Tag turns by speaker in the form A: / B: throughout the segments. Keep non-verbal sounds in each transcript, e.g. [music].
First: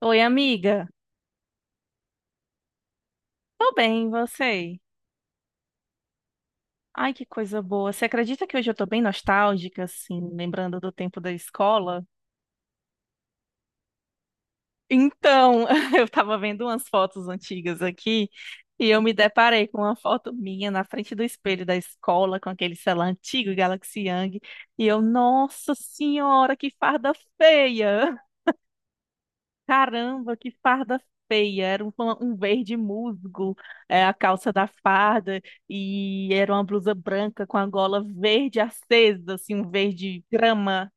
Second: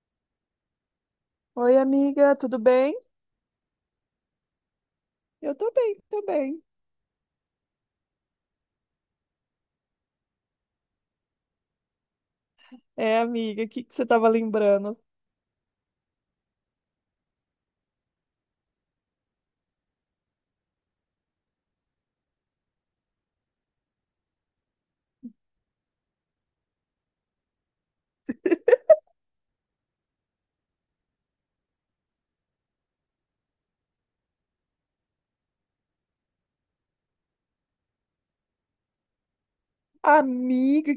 A: Oi, amiga.
B: Oi, amiga, tudo bem?
A: Tô bem, e você?
B: Eu tô bem, tô bem.
A: Ai, que coisa boa. Você acredita que hoje eu tô bem nostálgica, assim, lembrando do tempo da escola?
B: É, amiga, o que que você tava lembrando?
A: Então, [laughs] eu tava vendo umas fotos antigas aqui e eu me deparei com uma foto minha na frente do espelho da escola com aquele celular antigo Galaxy Young e eu, nossa senhora, que farda feia! Caramba, que farda feia! Era um verde musgo, é, a calça da farda, e era uma blusa branca com a gola verde acesa, assim, um verde grama.
B: Amiga,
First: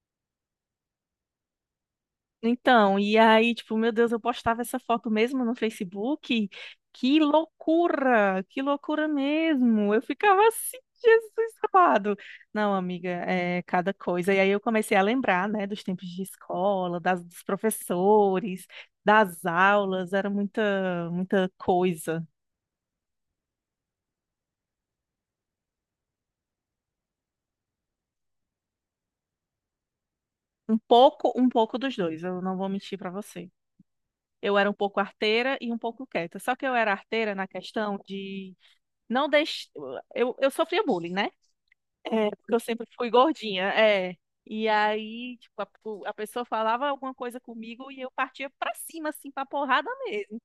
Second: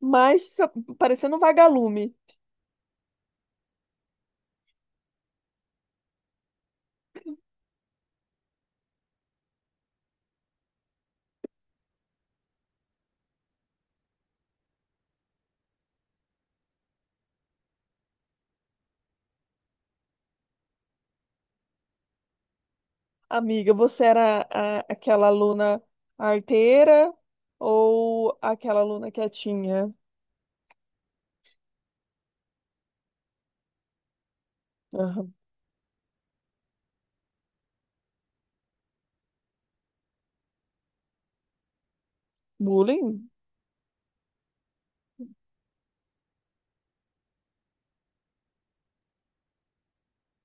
B: mas parecendo um vagalume.
A: Então, e aí, tipo, meu Deus, eu postava essa foto mesmo no Facebook. Que loucura! Que loucura mesmo! Eu ficava assim, Jesus amado. Não, amiga, é cada coisa. E aí eu comecei a lembrar, né, dos tempos de escola, dos professores, das aulas, era muita, muita coisa.
B: Amiga, você era aquela aluna arteira ou aquela aluna quietinha?
A: Um pouco dos dois, eu não vou mentir pra você. Eu era um pouco
B: Aham.
A: arteira e um pouco quieta. Só que eu era arteira na questão de não deixar. Eu sofria bullying, né? É, porque eu sempre fui
B: Bullying?
A: gordinha, é. E aí, tipo, a pessoa falava alguma coisa comigo e eu partia pra cima, assim, pra porrada mesmo.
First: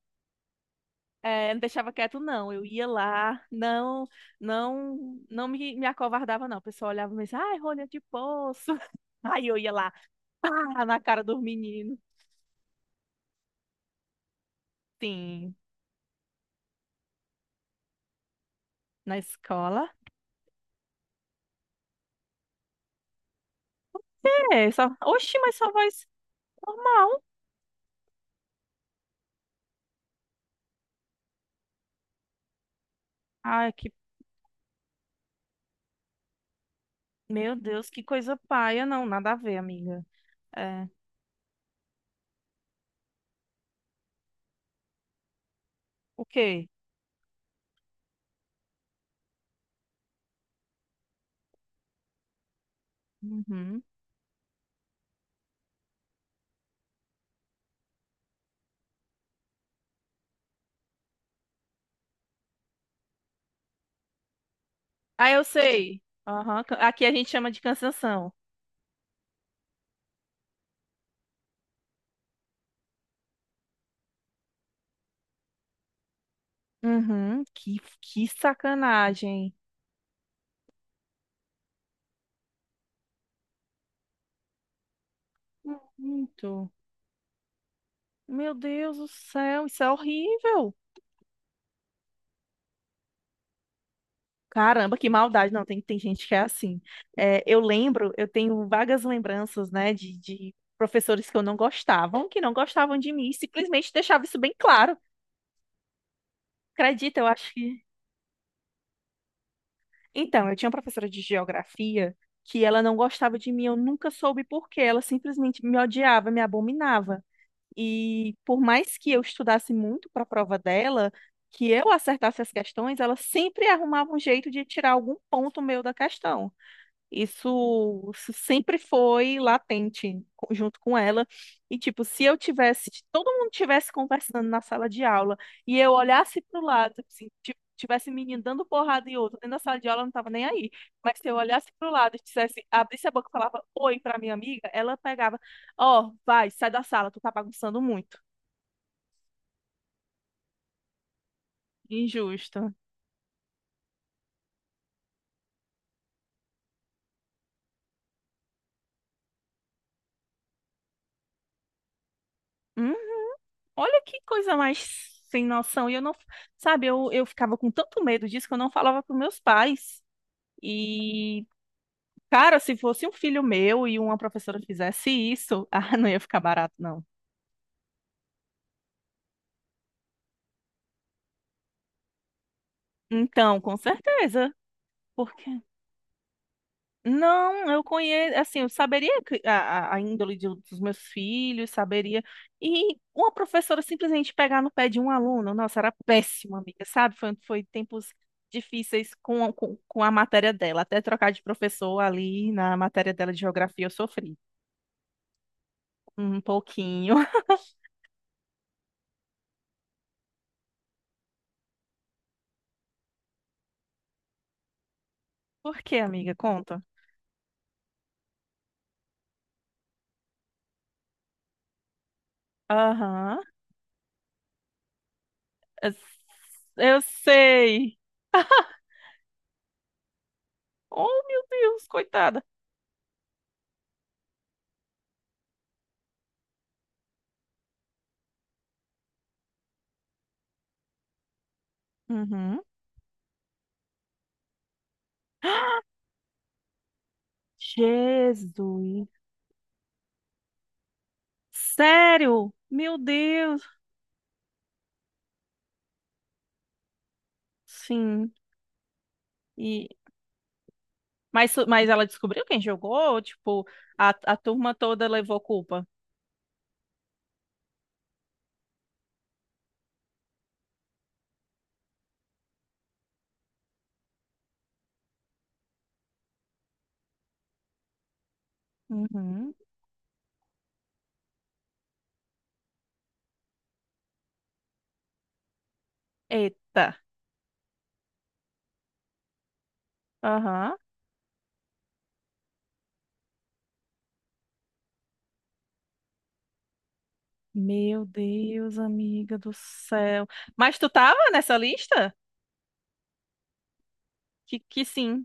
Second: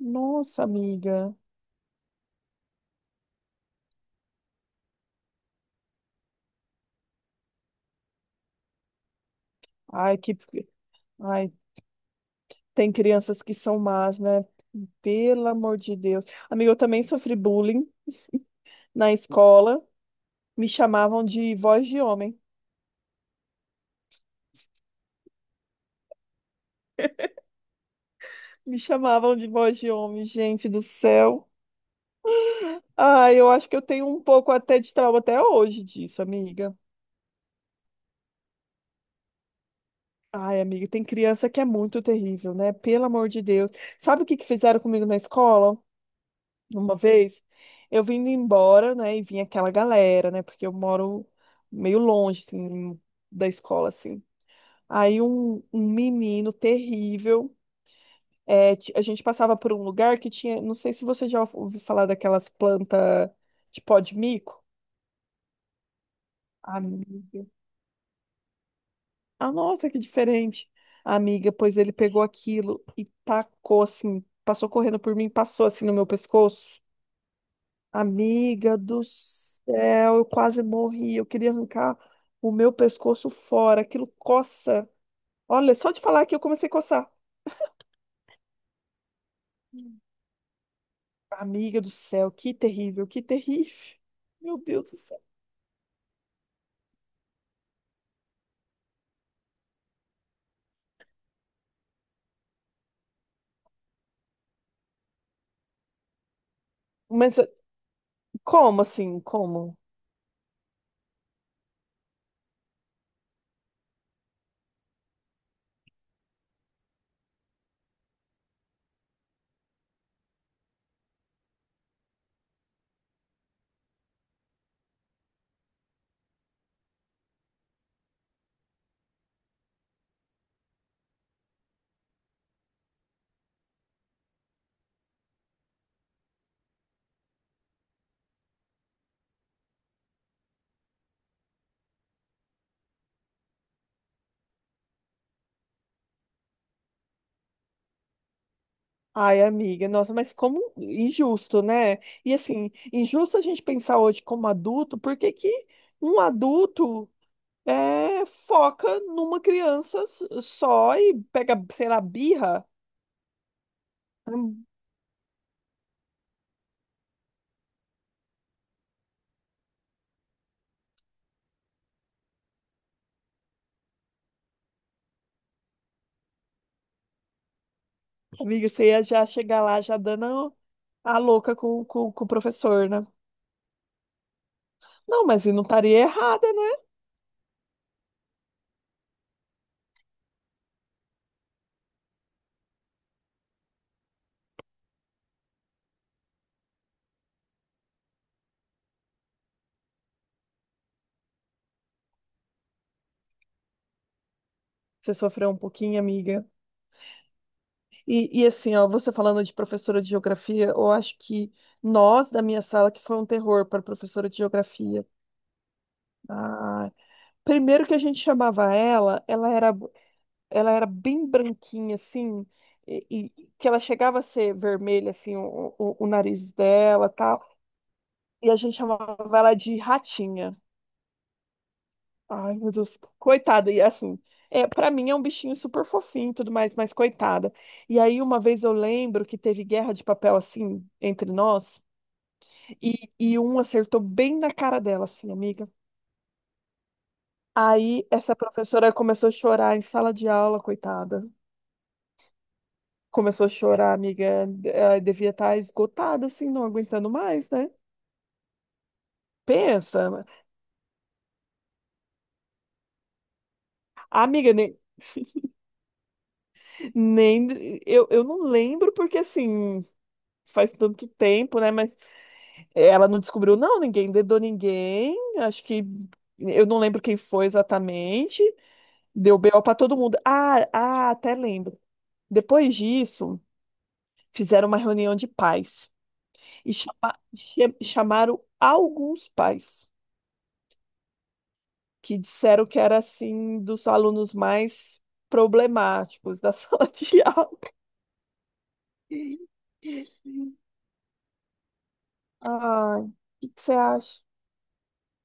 B: Nossa, amiga.
A: É, não deixava quieto, não. Eu ia lá, não, não, não me acovardava, não. O pessoal olhava e dizia, ai, rolha de poço. [laughs] Aí eu ia lá,
B: Ai, que.
A: pá, na cara do
B: Ai,
A: menino.
B: tem crianças que são más, né? Pelo
A: Sim,
B: amor de Deus. Amiga, eu também sofri bullying na
A: na
B: escola.
A: escola.
B: Me chamavam de voz de homem.
A: É, só, oxi, mas só voz normal.
B: Me chamavam de voz de homem, gente do céu. Ah, eu acho
A: Ai,
B: que eu
A: que,
B: tenho um pouco até de trauma até hoje disso, amiga.
A: meu Deus, que coisa paia. Não, nada a ver, amiga.
B: Ai, amiga,
A: É,
B: tem criança que é muito terrível, né? Pelo amor de Deus. Sabe o que que fizeram comigo na escola?
A: o quê?
B: Uma vez, eu vindo embora, né? E vinha aquela galera, né? Porque eu moro meio longe, assim, da
A: Uhum.
B: escola, assim. Aí um menino terrível. É, a gente passava por um lugar que tinha. Não sei se você já ouviu falar daquelas plantas de pó de mico.
A: Ah, eu sei. Aham, ca- aqui a gente
B: Amiga.
A: chama de cansanção.
B: Ah, nossa, que diferente. Amiga, pois ele pegou aquilo e tacou assim, passou correndo por mim, passou assim no meu pescoço.
A: Uhum. Que
B: Amiga do
A: sacanagem.
B: céu, eu quase morri. Eu queria arrancar o meu pescoço fora. Aquilo coça. Olha, só de falar que eu comecei a
A: Muito.
B: coçar.
A: Meu Deus do céu, isso é
B: Hum.
A: horrível.
B: Amiga do céu, que terrível, que terrível. [laughs] Meu Deus
A: Caramba,
B: do
A: que
B: céu.
A: maldade. Não, tem gente que é assim. É, eu lembro, eu tenho vagas lembranças, né, de professores que eu não gostavam, que não gostavam de mim, e simplesmente deixava isso bem claro. Acredita, eu
B: Mas
A: acho que.
B: como assim? Como?
A: Então, eu tinha uma professora de geografia que ela não gostava de mim, eu nunca soube por quê. Ela simplesmente me odiava, me abominava. E por mais que eu estudasse muito para a prova dela, que eu acertasse as questões, ela sempre arrumava um jeito de tirar algum ponto meu da questão. Isso sempre foi latente co- junto com ela. E, tipo, se eu tivesse, se todo mundo tivesse conversando na sala de aula e eu olhasse pro lado, tipo assim, ti- tivesse menino dando porrada e outro dentro da sala de aula, eu não tava nem aí. Mas se eu olhasse pro lado e dissesse, abrisse a boca e falava oi pra minha amiga, ela pegava, ó, vai, sai da sala, tu tá bagunçando muito.
B: Ai, amiga, nossa, mas como injusto, né? E assim,
A: Injusto.
B: injusto a gente pensar hoje como adulto, porque que um adulto foca numa criança só e pega, sei lá, birra?
A: Hum, olha que coisa
B: Hum.
A: mais sem noção. E eu não, sabe, eu ficava com tanto medo disso que eu não falava pros meus pais. E, cara, se fosse um filho meu e uma professora fizesse isso, [laughs] ah, não ia ficar barato, não.
B: Amiga, você ia já chegar lá já dando a louca com o professor, né?
A: Então, com certeza,
B: Não, mas
A: porque
B: eu não estaria errada, né?
A: não, eu conheço, assim, eu saberia que- a índole de- dos meus filhos, saberia. E uma professora simplesmente pegar no pé de um aluno, nossa, era péssima, amiga, sabe? Foi, foi tempos difíceis com a matéria dela. Até trocar de professor ali na matéria dela de geografia, eu sofri
B: Você sofreu um pouquinho,
A: um
B: amiga.
A: pouquinho.
B: E assim, ó, você falando de professora de geografia, eu acho que nós, da minha sala, que foi um terror para a professora de geografia.
A: [laughs] Por quê, amiga? Conta.
B: Ah, primeiro que a gente chamava ela, ela era bem branquinha, assim, e,
A: Aham.
B: e que ela chegava a ser vermelha, assim, o nariz
A: Eu
B: dela, tal,
A: sei.
B: e a
A: [laughs]
B: gente chamava ela de ratinha.
A: Oh, meu Deus, coitada.
B: Ai, meu Deus, coitada, e assim, é, para mim é um bichinho super fofinho e tudo mais, mas coitada. E aí, uma vez eu lembro que teve guerra de papel assim entre nós.
A: Uhum.
B: E, um acertou bem na cara dela, assim, amiga. Aí essa
A: Jesus.
B: professora começou a chorar em sala de aula, coitada.
A: Sério? Meu
B: Começou a
A: Deus.
B: chorar, amiga. Ela devia estar esgotada, assim, não aguentando mais, né?
A: Sim. E
B: Pensa,
A: mas ela descobriu quem jogou, tipo, a
B: amiga,
A: turma
B: nem,
A: toda levou culpa.
B: nem eu, eu não lembro porque assim faz tanto tempo, né? Mas ela não descobriu, não, ninguém dedou ninguém. Acho que eu não lembro quem foi exatamente. Deu
A: Uhum.
B: BO pra todo mundo. Até lembro. Depois disso. Fizeram uma reunião de pais e
A: Eita.
B: chamaram alguns pais
A: Aham.
B: que disseram que era assim dos alunos mais problemáticos da [laughs] sala de aula.
A: Meu Deus, amiga do céu. Mas tu tava nessa lista?
B: Ai, o que que você acha?
A: Que sim.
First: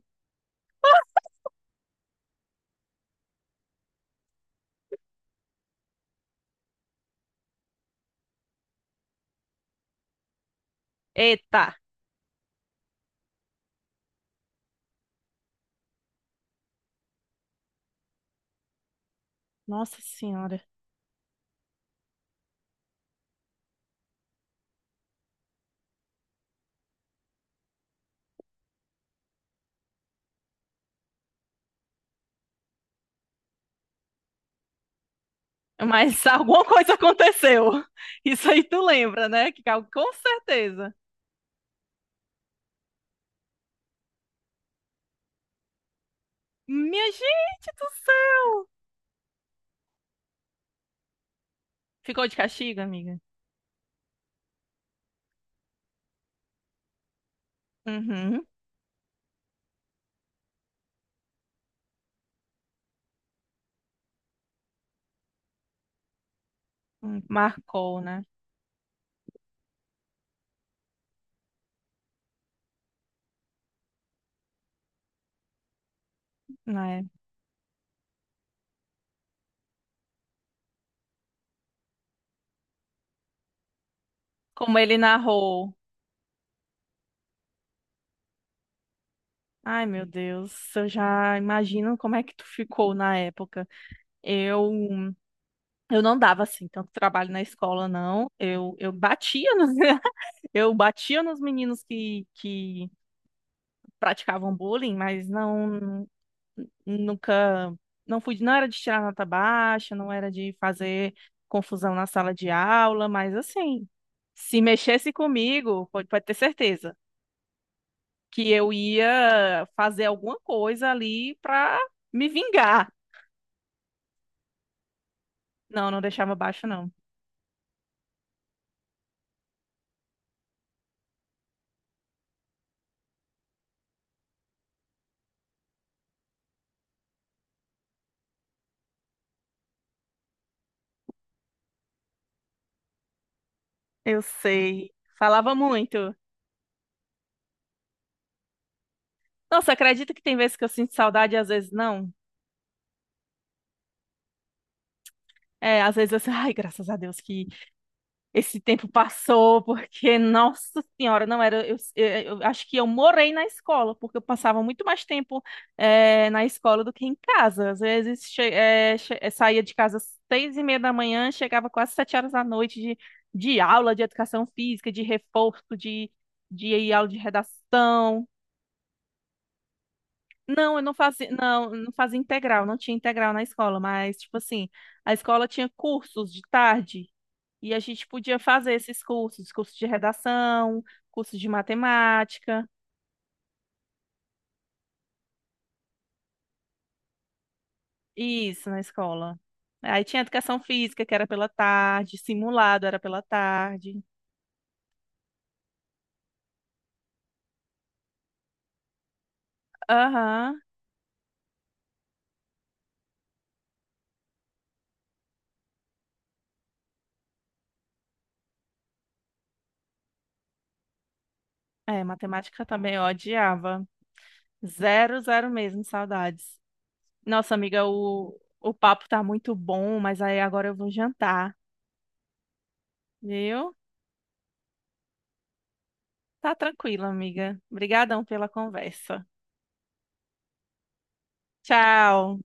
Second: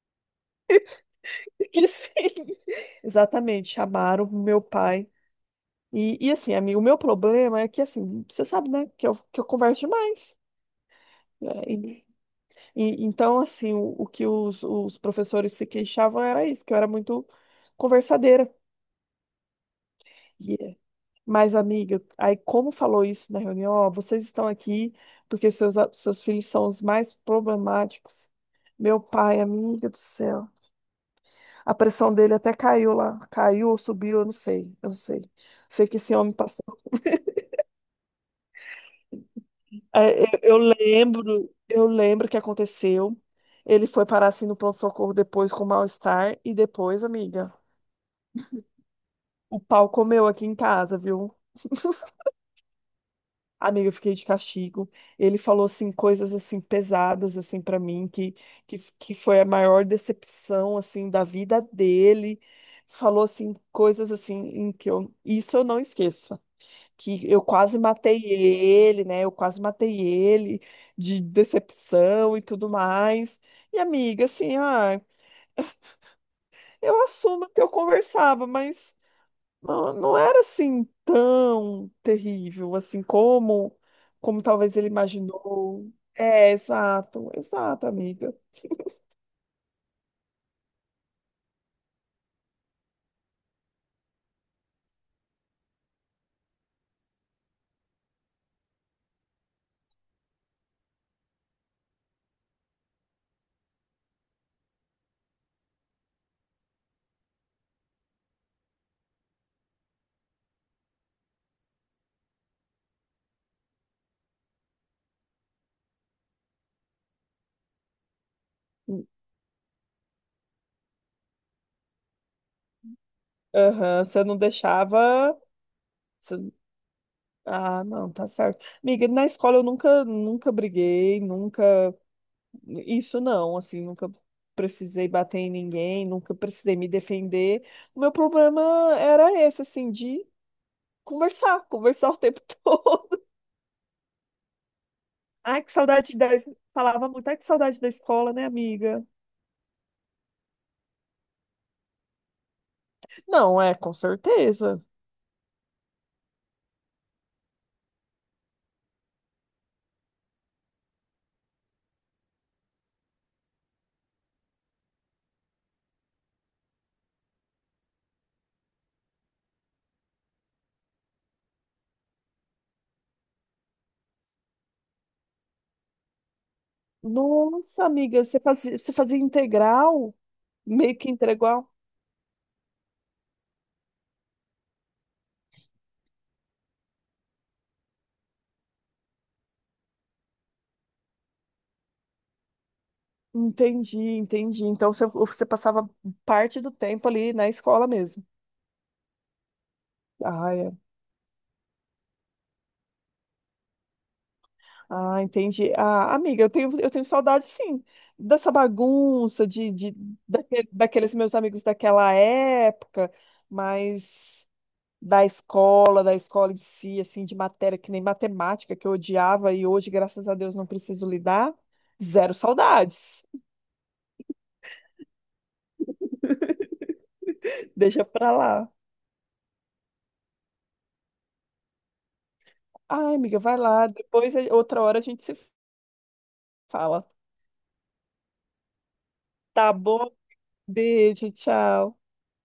B: Que sim. Exatamente, chamaram o meu pai. E assim, amigo, o meu problema é que assim, você sabe, né, que eu converso demais. Né?
A: Eita.
B: Então, assim, o que os professores se queixavam era isso, que eu era muito conversadeira.
A: Nossa Senhora.
B: Yeah. Mas, amiga, aí como falou isso na reunião, ó, vocês estão aqui porque seus filhos são os mais problemáticos. Meu pai, amiga do céu. A pressão dele até caiu lá. Caiu ou subiu, eu não sei. Eu não sei. Sei que esse
A: Mas [laughs]
B: homem
A: alguma
B: passou.
A: coisa aconteceu. Isso aí tu lembra, né? Que cal- com
B: É,
A: certeza.
B: eu lembro que aconteceu. Ele foi parar assim no pronto-socorro depois com mal-estar. E depois,
A: Minha
B: amiga,
A: gente do céu.
B: o pau comeu aqui em casa, viu?
A: Ficou de castigo, amiga?
B: Amiga, eu fiquei de castigo. Ele falou assim coisas assim pesadas assim para mim
A: Uhum.
B: que foi a maior decepção assim da vida dele. Falou assim coisas assim em que eu isso eu não esqueço, que eu quase
A: Marcou,
B: matei
A: né?
B: ele, né? Eu quase matei ele de decepção e tudo mais. E amiga, assim, ah,
A: É.
B: eu assumo que eu conversava, mas não, não era assim tão terrível assim como como talvez
A: Como
B: ele
A: ele narrou.
B: imaginou. É, exato, exato, amiga.
A: Ai, meu Deus, eu já imagino como é que tu ficou na época. Eu, eu não dava assim tanto trabalho na escola, não. Eu batia nos, [laughs] eu batia nos meninos que praticavam bullying, mas não nunca, não fui, não era de tirar nota baixa, não era de fazer confusão na sala de aula, mas assim, se mexesse comigo, pode ter certeza que eu ia fazer alguma coisa ali pra me vingar.
B: Aham, você não deixava.
A: Não, não deixava
B: Você-
A: baixo, não.
B: ah, não, tá certo. Amiga, na escola eu nunca, nunca briguei, nunca. Isso não, assim, nunca precisei bater em ninguém, nunca precisei me defender. O meu problema era esse, assim, de conversar, conversar o tempo [laughs] todo.
A: Eu sei. Falava
B: Ai, que
A: muito.
B: saudade da... Falava muito, ai, que saudade da escola, né, amiga?
A: Nossa, acredita que tem vezes que eu sinto saudade e às vezes não?
B: Não, é, com certeza.
A: É, às vezes eu [laughs] sinto, ai, graças a Deus que esse tempo passou porque, nossa senhora, não era. Eu eu acho que eu morei na escola, porque eu passava muito mais tempo eh, na escola do que em casa. Às vezes saía de casa às 6:30 da manhã, chegava quase 7 horas da noite de aula de educação física, de reforço, de aula de
B: Nossa, amiga,
A: redação.
B: você fazia integral?
A: Não, eu não
B: Meio que
A: fazia, não,
B: integral?
A: não fazia integral, não tinha integral na escola, mas, tipo assim, a escola tinha cursos de tarde. E a gente podia fazer esses cursos, curso de redação, curso de matemática,
B: Entendi, entendi. Então você passava parte do tempo ali na escola mesmo.
A: isso na escola. Aí tinha
B: Ah,
A: educação
B: é.
A: física, que era pela tarde, simulado era pela tarde.
B: Ah, entendi. Ah, amiga, eu tenho saudade, sim, dessa bagunça,
A: Aham.
B: daqueles meus amigos daquela época, mas. Da escola, da escola em si, assim, de matéria, que nem matemática, que eu odiava e hoje, graças a Deus, não preciso lidar.
A: É,
B: Zero
A: matemática também eu
B: saudades.
A: odiava. Zero, zero mesmo, saudades. Nossa,
B: [laughs]
A: amiga,
B: Deixa pra
A: o,
B: lá.
A: o papo tá muito bom, mas aí agora eu vou jantar,
B: Ai, amiga, vai
A: viu?
B: lá. Depois, outra hora, a gente se
A: Tá tranquila,
B: fala.
A: amiga. Obrigadão pela conversa.
B: Tá bom? Beijo, tchau.
A: Tchau.